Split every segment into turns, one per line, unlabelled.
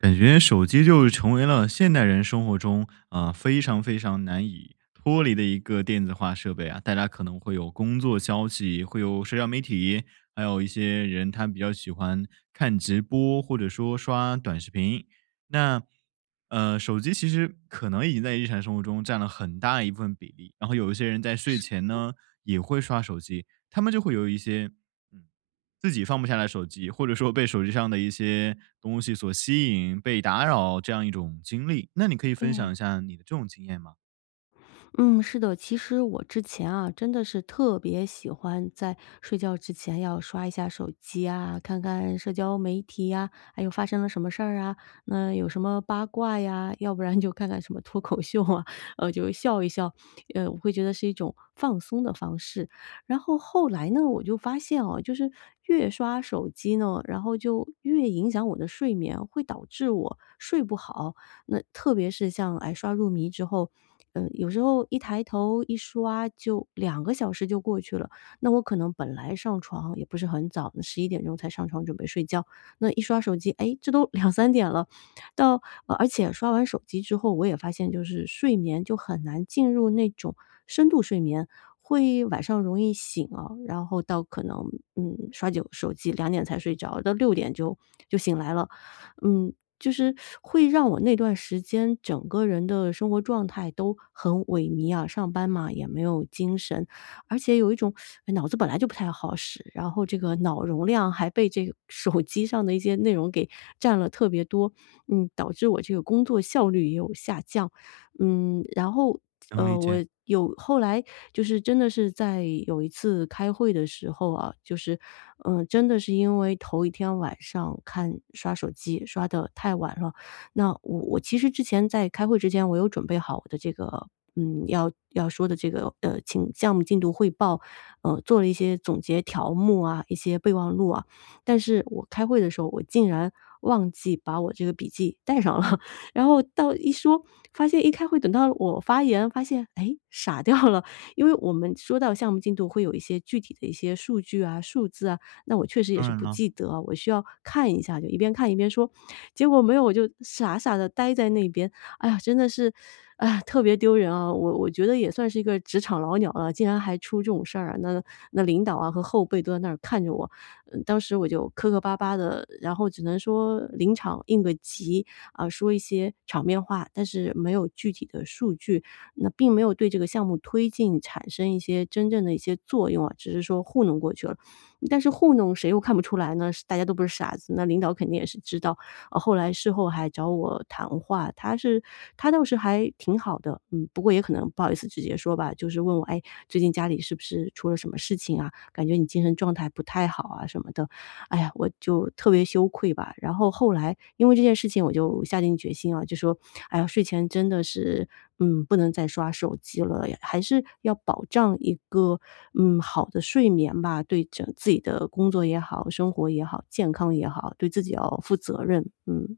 感觉手机就成为了现代人生活中，呃，非常非常难以脱离的一个电子化设备啊。大家可能会有工作消息，会有社交媒体，还有一些人他比较喜欢看直播或者说刷短视频。那，呃，手机其实可能已经在日常生活中占了很大一部分比例，然后有一些人在睡
是。
前呢，也会刷手机，他们就会有一些自己放不下来手机，或者说被手机上的一些东西所吸引、被打扰这样一种经历，那你可以分享
对。
一下你这种经验吗？
嗯，是的，其实我之前啊，真的是特别喜欢在睡觉之前要刷一下手机啊，看看社交媒体呀，还有发生了什么事儿啊，那有什么八卦呀，要不然就看看什么脱口秀啊，呃，就笑一笑，呃，我会觉得是一种放松的方式。然后后来呢，我就发现啊，就是越刷手机呢，然后就越影响我的睡眠，会导致我睡不好。那特别是像，哎，刷入迷之后，嗯，有时候一抬头一刷就2个小时就过去了，那我可能本来上床也不是很早，11点钟才上床准备睡觉，那一刷手机，哎，这都2、3点了，到呃而且刷完手机之后，我也发现就是睡眠就很难进入那种深度睡眠，会晚上容易醒啊，然后到可能，嗯，刷久手机2点才睡着，到6点就就醒来了。嗯，就是 会让我那段时间整个人的生活状态都很萎靡啊，上班嘛，也没有精神，而且有一种 脑子本来就不太好使，然后这个脑容量还被这手机上的一些内容给占了特别多，嗯，导致我这个工作效率也有下降。嗯，然后，
能理
呃我
解。
有后来就是真的是在有一次开会的时候啊，就是，呃，真的是因为头一天晚上看刷手机刷得太晚了，那我我其实之前在开会之前我有准备好我的这个，嗯，要要说的这个，呃，清项目进度汇报，呃，做了一些总结条目啊，一些备忘录啊，但是我开会的时候，我竟然忘记把我这个笔记带上了，然后到一说发现一开会，等到我发言发现，诶，傻掉了，因为我们说到项目进度会有一些具体的一些数据啊，数字啊，那我确实也
当
是
然
不
了。
记得啊，我需要看一下，就一边看一边说。结果没有，我就傻傻地待在那边，哎呀，真的是，哎呀，特别丢人啊。我我觉得也算是一个职场老鸟了，竟然还出这种事儿啊，那那领导啊和后辈都在那儿看着我，呃，当时我就磕磕巴巴的，然后只能说临场应个急，啊，说一些场面话，但是没有具体的数据，那并没有对这个项目推进产生一些真正的一些作用啊，只是说糊弄过去了。但是糊弄谁又看不出来呢？是大家都不是傻子，那领导肯定也是知道，呃后来事后还找我谈话，他是他倒是还挺好的，嗯，不过也可能不好意思直接说吧，就是问我：“哎，最近家里是不是出了什么事情啊，感觉你精神状态不太好啊？”什么的。哎呀，我就特别羞愧吧，然后后来因为这件事情我就下定决心啊，就说：“哎呀，睡前真的是，嗯，不能再刷手机了，还是要保障一个，嗯，好的睡眠吧，对整自己的工作也好，生活也好，健康也好，对自己要负责任。“嗯。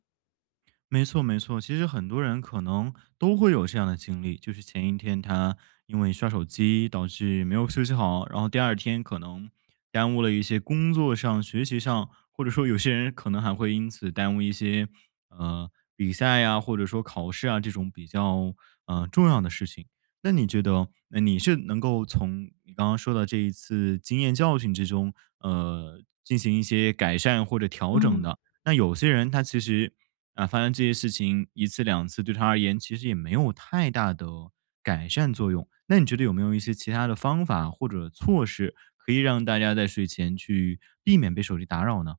没错没错，其实很多人可能都会有这样的经历，就是前一天他因为刷手机导致没有休息好，然后第二天可能耽误了一些工作上、学习上，或者说有些人可能还会因此耽误一些，呃，比赛啊，或者说考试啊，这种比较，呃，重要的事情。那你觉得，哎，你是能够从你刚刚说的这一次经验教训之中，呃，进行一些改善或者调整
嗯。
的，那有些人他其实，啊，发生这些事情，1次2次对他而言其实也没有太大的改善作用，那你觉得有没有一些其它的方法或者措施可以让大家在睡前去避免被手机打扰呢？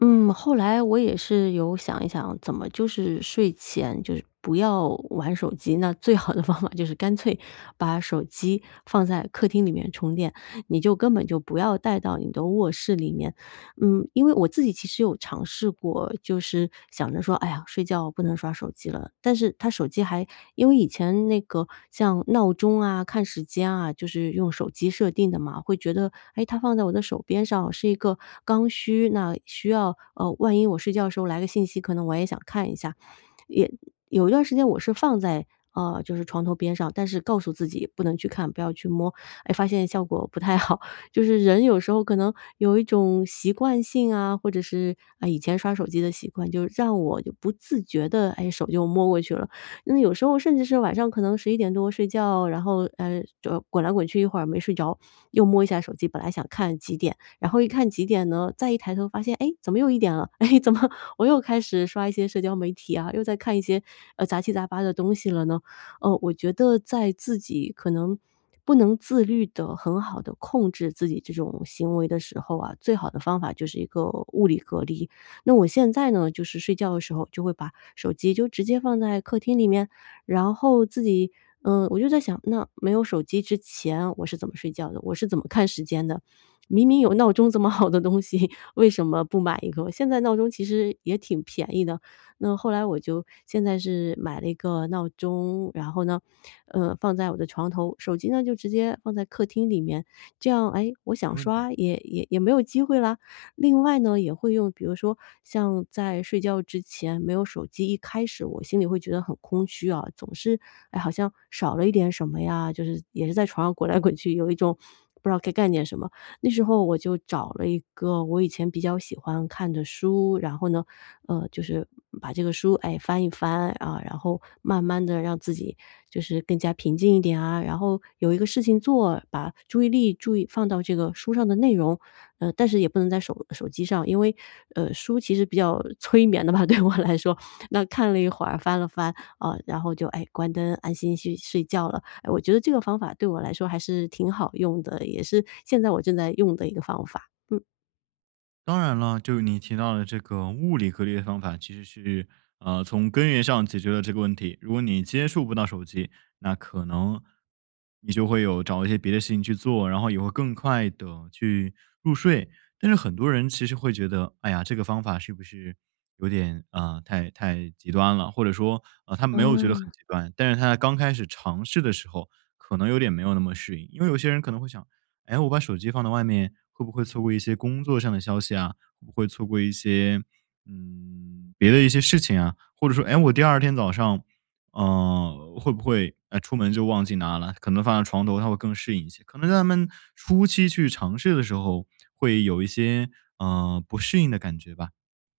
嗯，后来我也是有想一想，怎么就是睡前就是不要玩手机，那最好的方法就是干脆把手机放在客厅里面充电，你就根本就不要带到你的卧室里面。嗯，因为我自己其实有尝试过，就是想着说：“哎呀，睡觉不能刷手机了。”但是它手机还因为以前那个像闹钟啊，看时间啊，就是用手机设定的嘛，会觉得，哎，它放在我的手边上是一个刚需，那需要呃，万一我睡觉的时候来个信息，可能我也想看一下，也有一段时间我是放在，呃，就是床头边上，但是告诉自己不能去看，不要去摸，哎，发现效果不太好，就是人有时候可能有一种习惯性啊，或者是，呃，以前刷手机的习惯，就让我就不自觉地，哎，手就摸过去了。有时候甚至是晚上可能11点多睡觉，然后，呃，就滚来滚去一会儿没睡着，又摸一下手机，本来想看几点，然后一看几点呢，再一抬头发现，哎，怎么又1点了，哎，怎么我又开始刷一些社交媒体啊，又在看一些，呃，杂七杂八的东西了呢？呃，我觉得在自己可能不能自律地很好地控制自己这种行为的时候啊，最好的方法就是一个物理隔离。那我现在呢就是睡觉的时候就会把手机就直接放在客厅里面，然后自己，嗯，我就在想，那没有手机之前我是怎么睡觉的？我是怎么看时间的？明明有闹钟这么好的东西，为什么不买一个？现在闹钟其实也挺便宜的，那后来我就现在是买了一个闹钟，然后呢，呃，放在我的床头，手机呢就直接放在客厅里面，这样，诶，我想
没问题。
刷也也没有机会啦。另外呢也会用比如说像在睡觉之前没有手机，一开始我心里会觉得很空虚啊，总是，哎，好像少了一点什么呀，就是也是在床上滚来滚去，有一种不知道该干点什么，那时候我就找了一个我以前比较喜欢看的书，然后呢，呃，就是把这个书，哎，翻一翻，啊，然后慢慢地让自己就是更加平静一点啊，然后有一个事情做，把注意力注意放到这个书上的内容，呃，但是也不能在手手机上，因为呃，书其实比较催眠的吧，对我来说，那看了一会儿翻了翻，啊，然后就，哎，关灯安心去睡觉了，哎我觉得这个方法对我来说还是挺好用的，也是现在我正在用的一个方法。嗯。
当然了，就是你提到的这个物理隔离的方法，其实是，呃，从根源上解决了这个问题。如果你接触不到手机，那可能你就会有找一些别的事情去做，然后也会更快地去入睡，但是很多人其实会觉得，哎呀，这个方法是不是有点，呃，太太极端了，或者说，呃，他没有觉得很
嗯。
极端，但是他刚开始尝试的时候可能有点没有那么适应。因为有些人可能会想，哎，我把手机放到外面会不会错过一些工作上的消息啊，会不会错过一些，嗯，别的一些事情啊，或者说，诶，我第二天早上，呃，会不会，呃，出门就忘记拿了，可能放在床头他会更适应一些。可能他们初期去尝试的时候，会有一些，呃，不适应的感觉吧。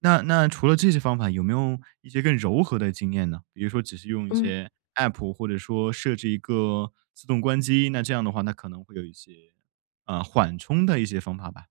那那除了这些方法有没有一些更柔和的经验呢？比如说只是用一
嗯。
些 App 或者说设置一个自动关机，那这样的话那可能会有一些，呃，缓冲的一些方法吧。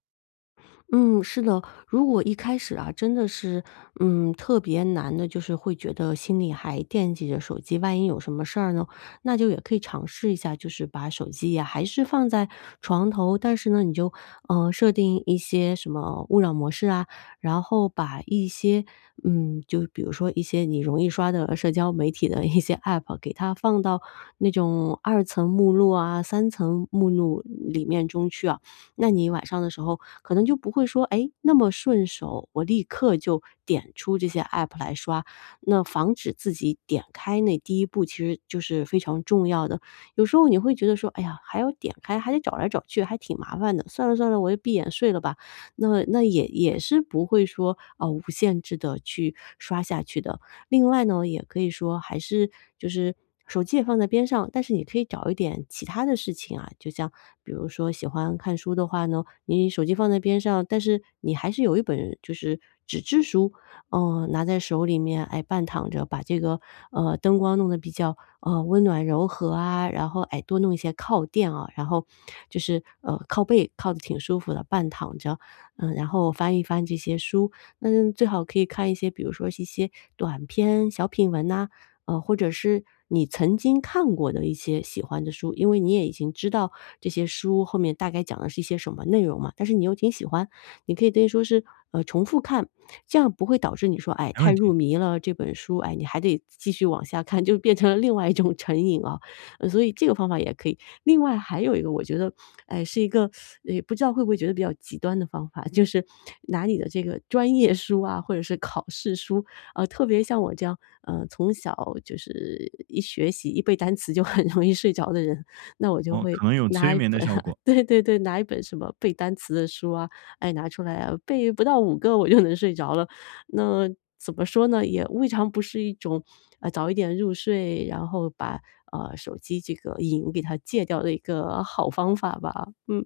嗯，是的，如果一开始啊，真的是，嗯，特别难的，就是会觉得心里还惦记着手机，万一有什么事儿呢，那就也可以尝试一下，就是把手机呀还是放在床头，但是呢，你就，呃，设定一些什么勿扰模式啊，然后把一些，嗯，就比如说一些你容易刷的社交媒体的一些 App 给它放到那种2层目录啊，3层目录，里面中去啊。那你晚上的时候可能就不会说，哎，那么顺手，我立刻就点出这些 App 来刷，那防止自己点开那第1步，其实就是非常重要的。有时候你会觉得说，哎呀，还要点开，还得找来找去，还挺麻烦的，算了算了，我就闭眼睡了吧，那那也也是不会说，啊，无限制地去刷下去的。另外呢，也可以说还是就是，手机也放在边上，但是你可以找一点其他的事情啊，就像比如说喜欢看书的话呢，你手机放在边上，但是你还是有一本就是纸质书，呃，拿在手里面，哎，半躺着，把这个，呃，灯光弄得比较，呃，温暖柔和啊，然后，哎，多弄一些靠垫啊，然后就是，呃，靠背靠得挺舒服的，半躺着，嗯，然后翻一翻这些书，那最好可以看一些，比如说一些短篇小品文啊，呃，或者是你曾经看过的一些喜欢的书，因为你也已经知道这些书后面大概讲的是一些什么内容嘛，但是你又挺喜欢。你可以等于说是，呃，重复看，这样不会导致你说，哎，
没
太
问
入
题。
迷了，这本书，哎，你还得继续往下看，就变成了另外一种成瘾啊。所以这个方法也可以，另外还有一个我觉得，哎，呃，是一个 不知道会不会觉得比较极端的方法，就是拿你的这个专业书啊，或者是考试书，啊，特别像我这样，呃，从小就是一学习，一背单词就很容易睡着的人，那我就
哦，
会
可能有催
拿一
眠的
本
效 果。
对对对，拿一本什么背单词的书啊，哎，拿出来啊，背不到5个我就能睡着了。那怎么说呢，也未尝不是一种，呃，早一点入睡，然后把，呃，手机这个瘾给它戒掉的一个好方法吧，嗯。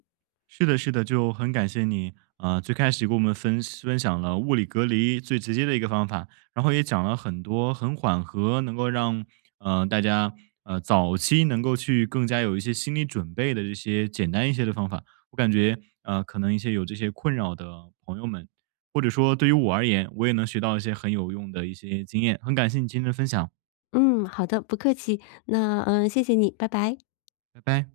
是的是的，就很感谢你，啊，最开始给我们分享分享了物理隔离最直接的一个方法，然后也讲了很多很缓和能够让，呃，大家，呃，早期能够去更加有一些心理准备的这些简单一些的方法。我感觉，呃，可能一些有这些困扰的朋友们，或者说对于我而言，我也能学到一些很有用的一些经验，很感谢你今天的分享。
嗯，好的，不客气，那，呃，谢谢你，拜拜。
拜拜。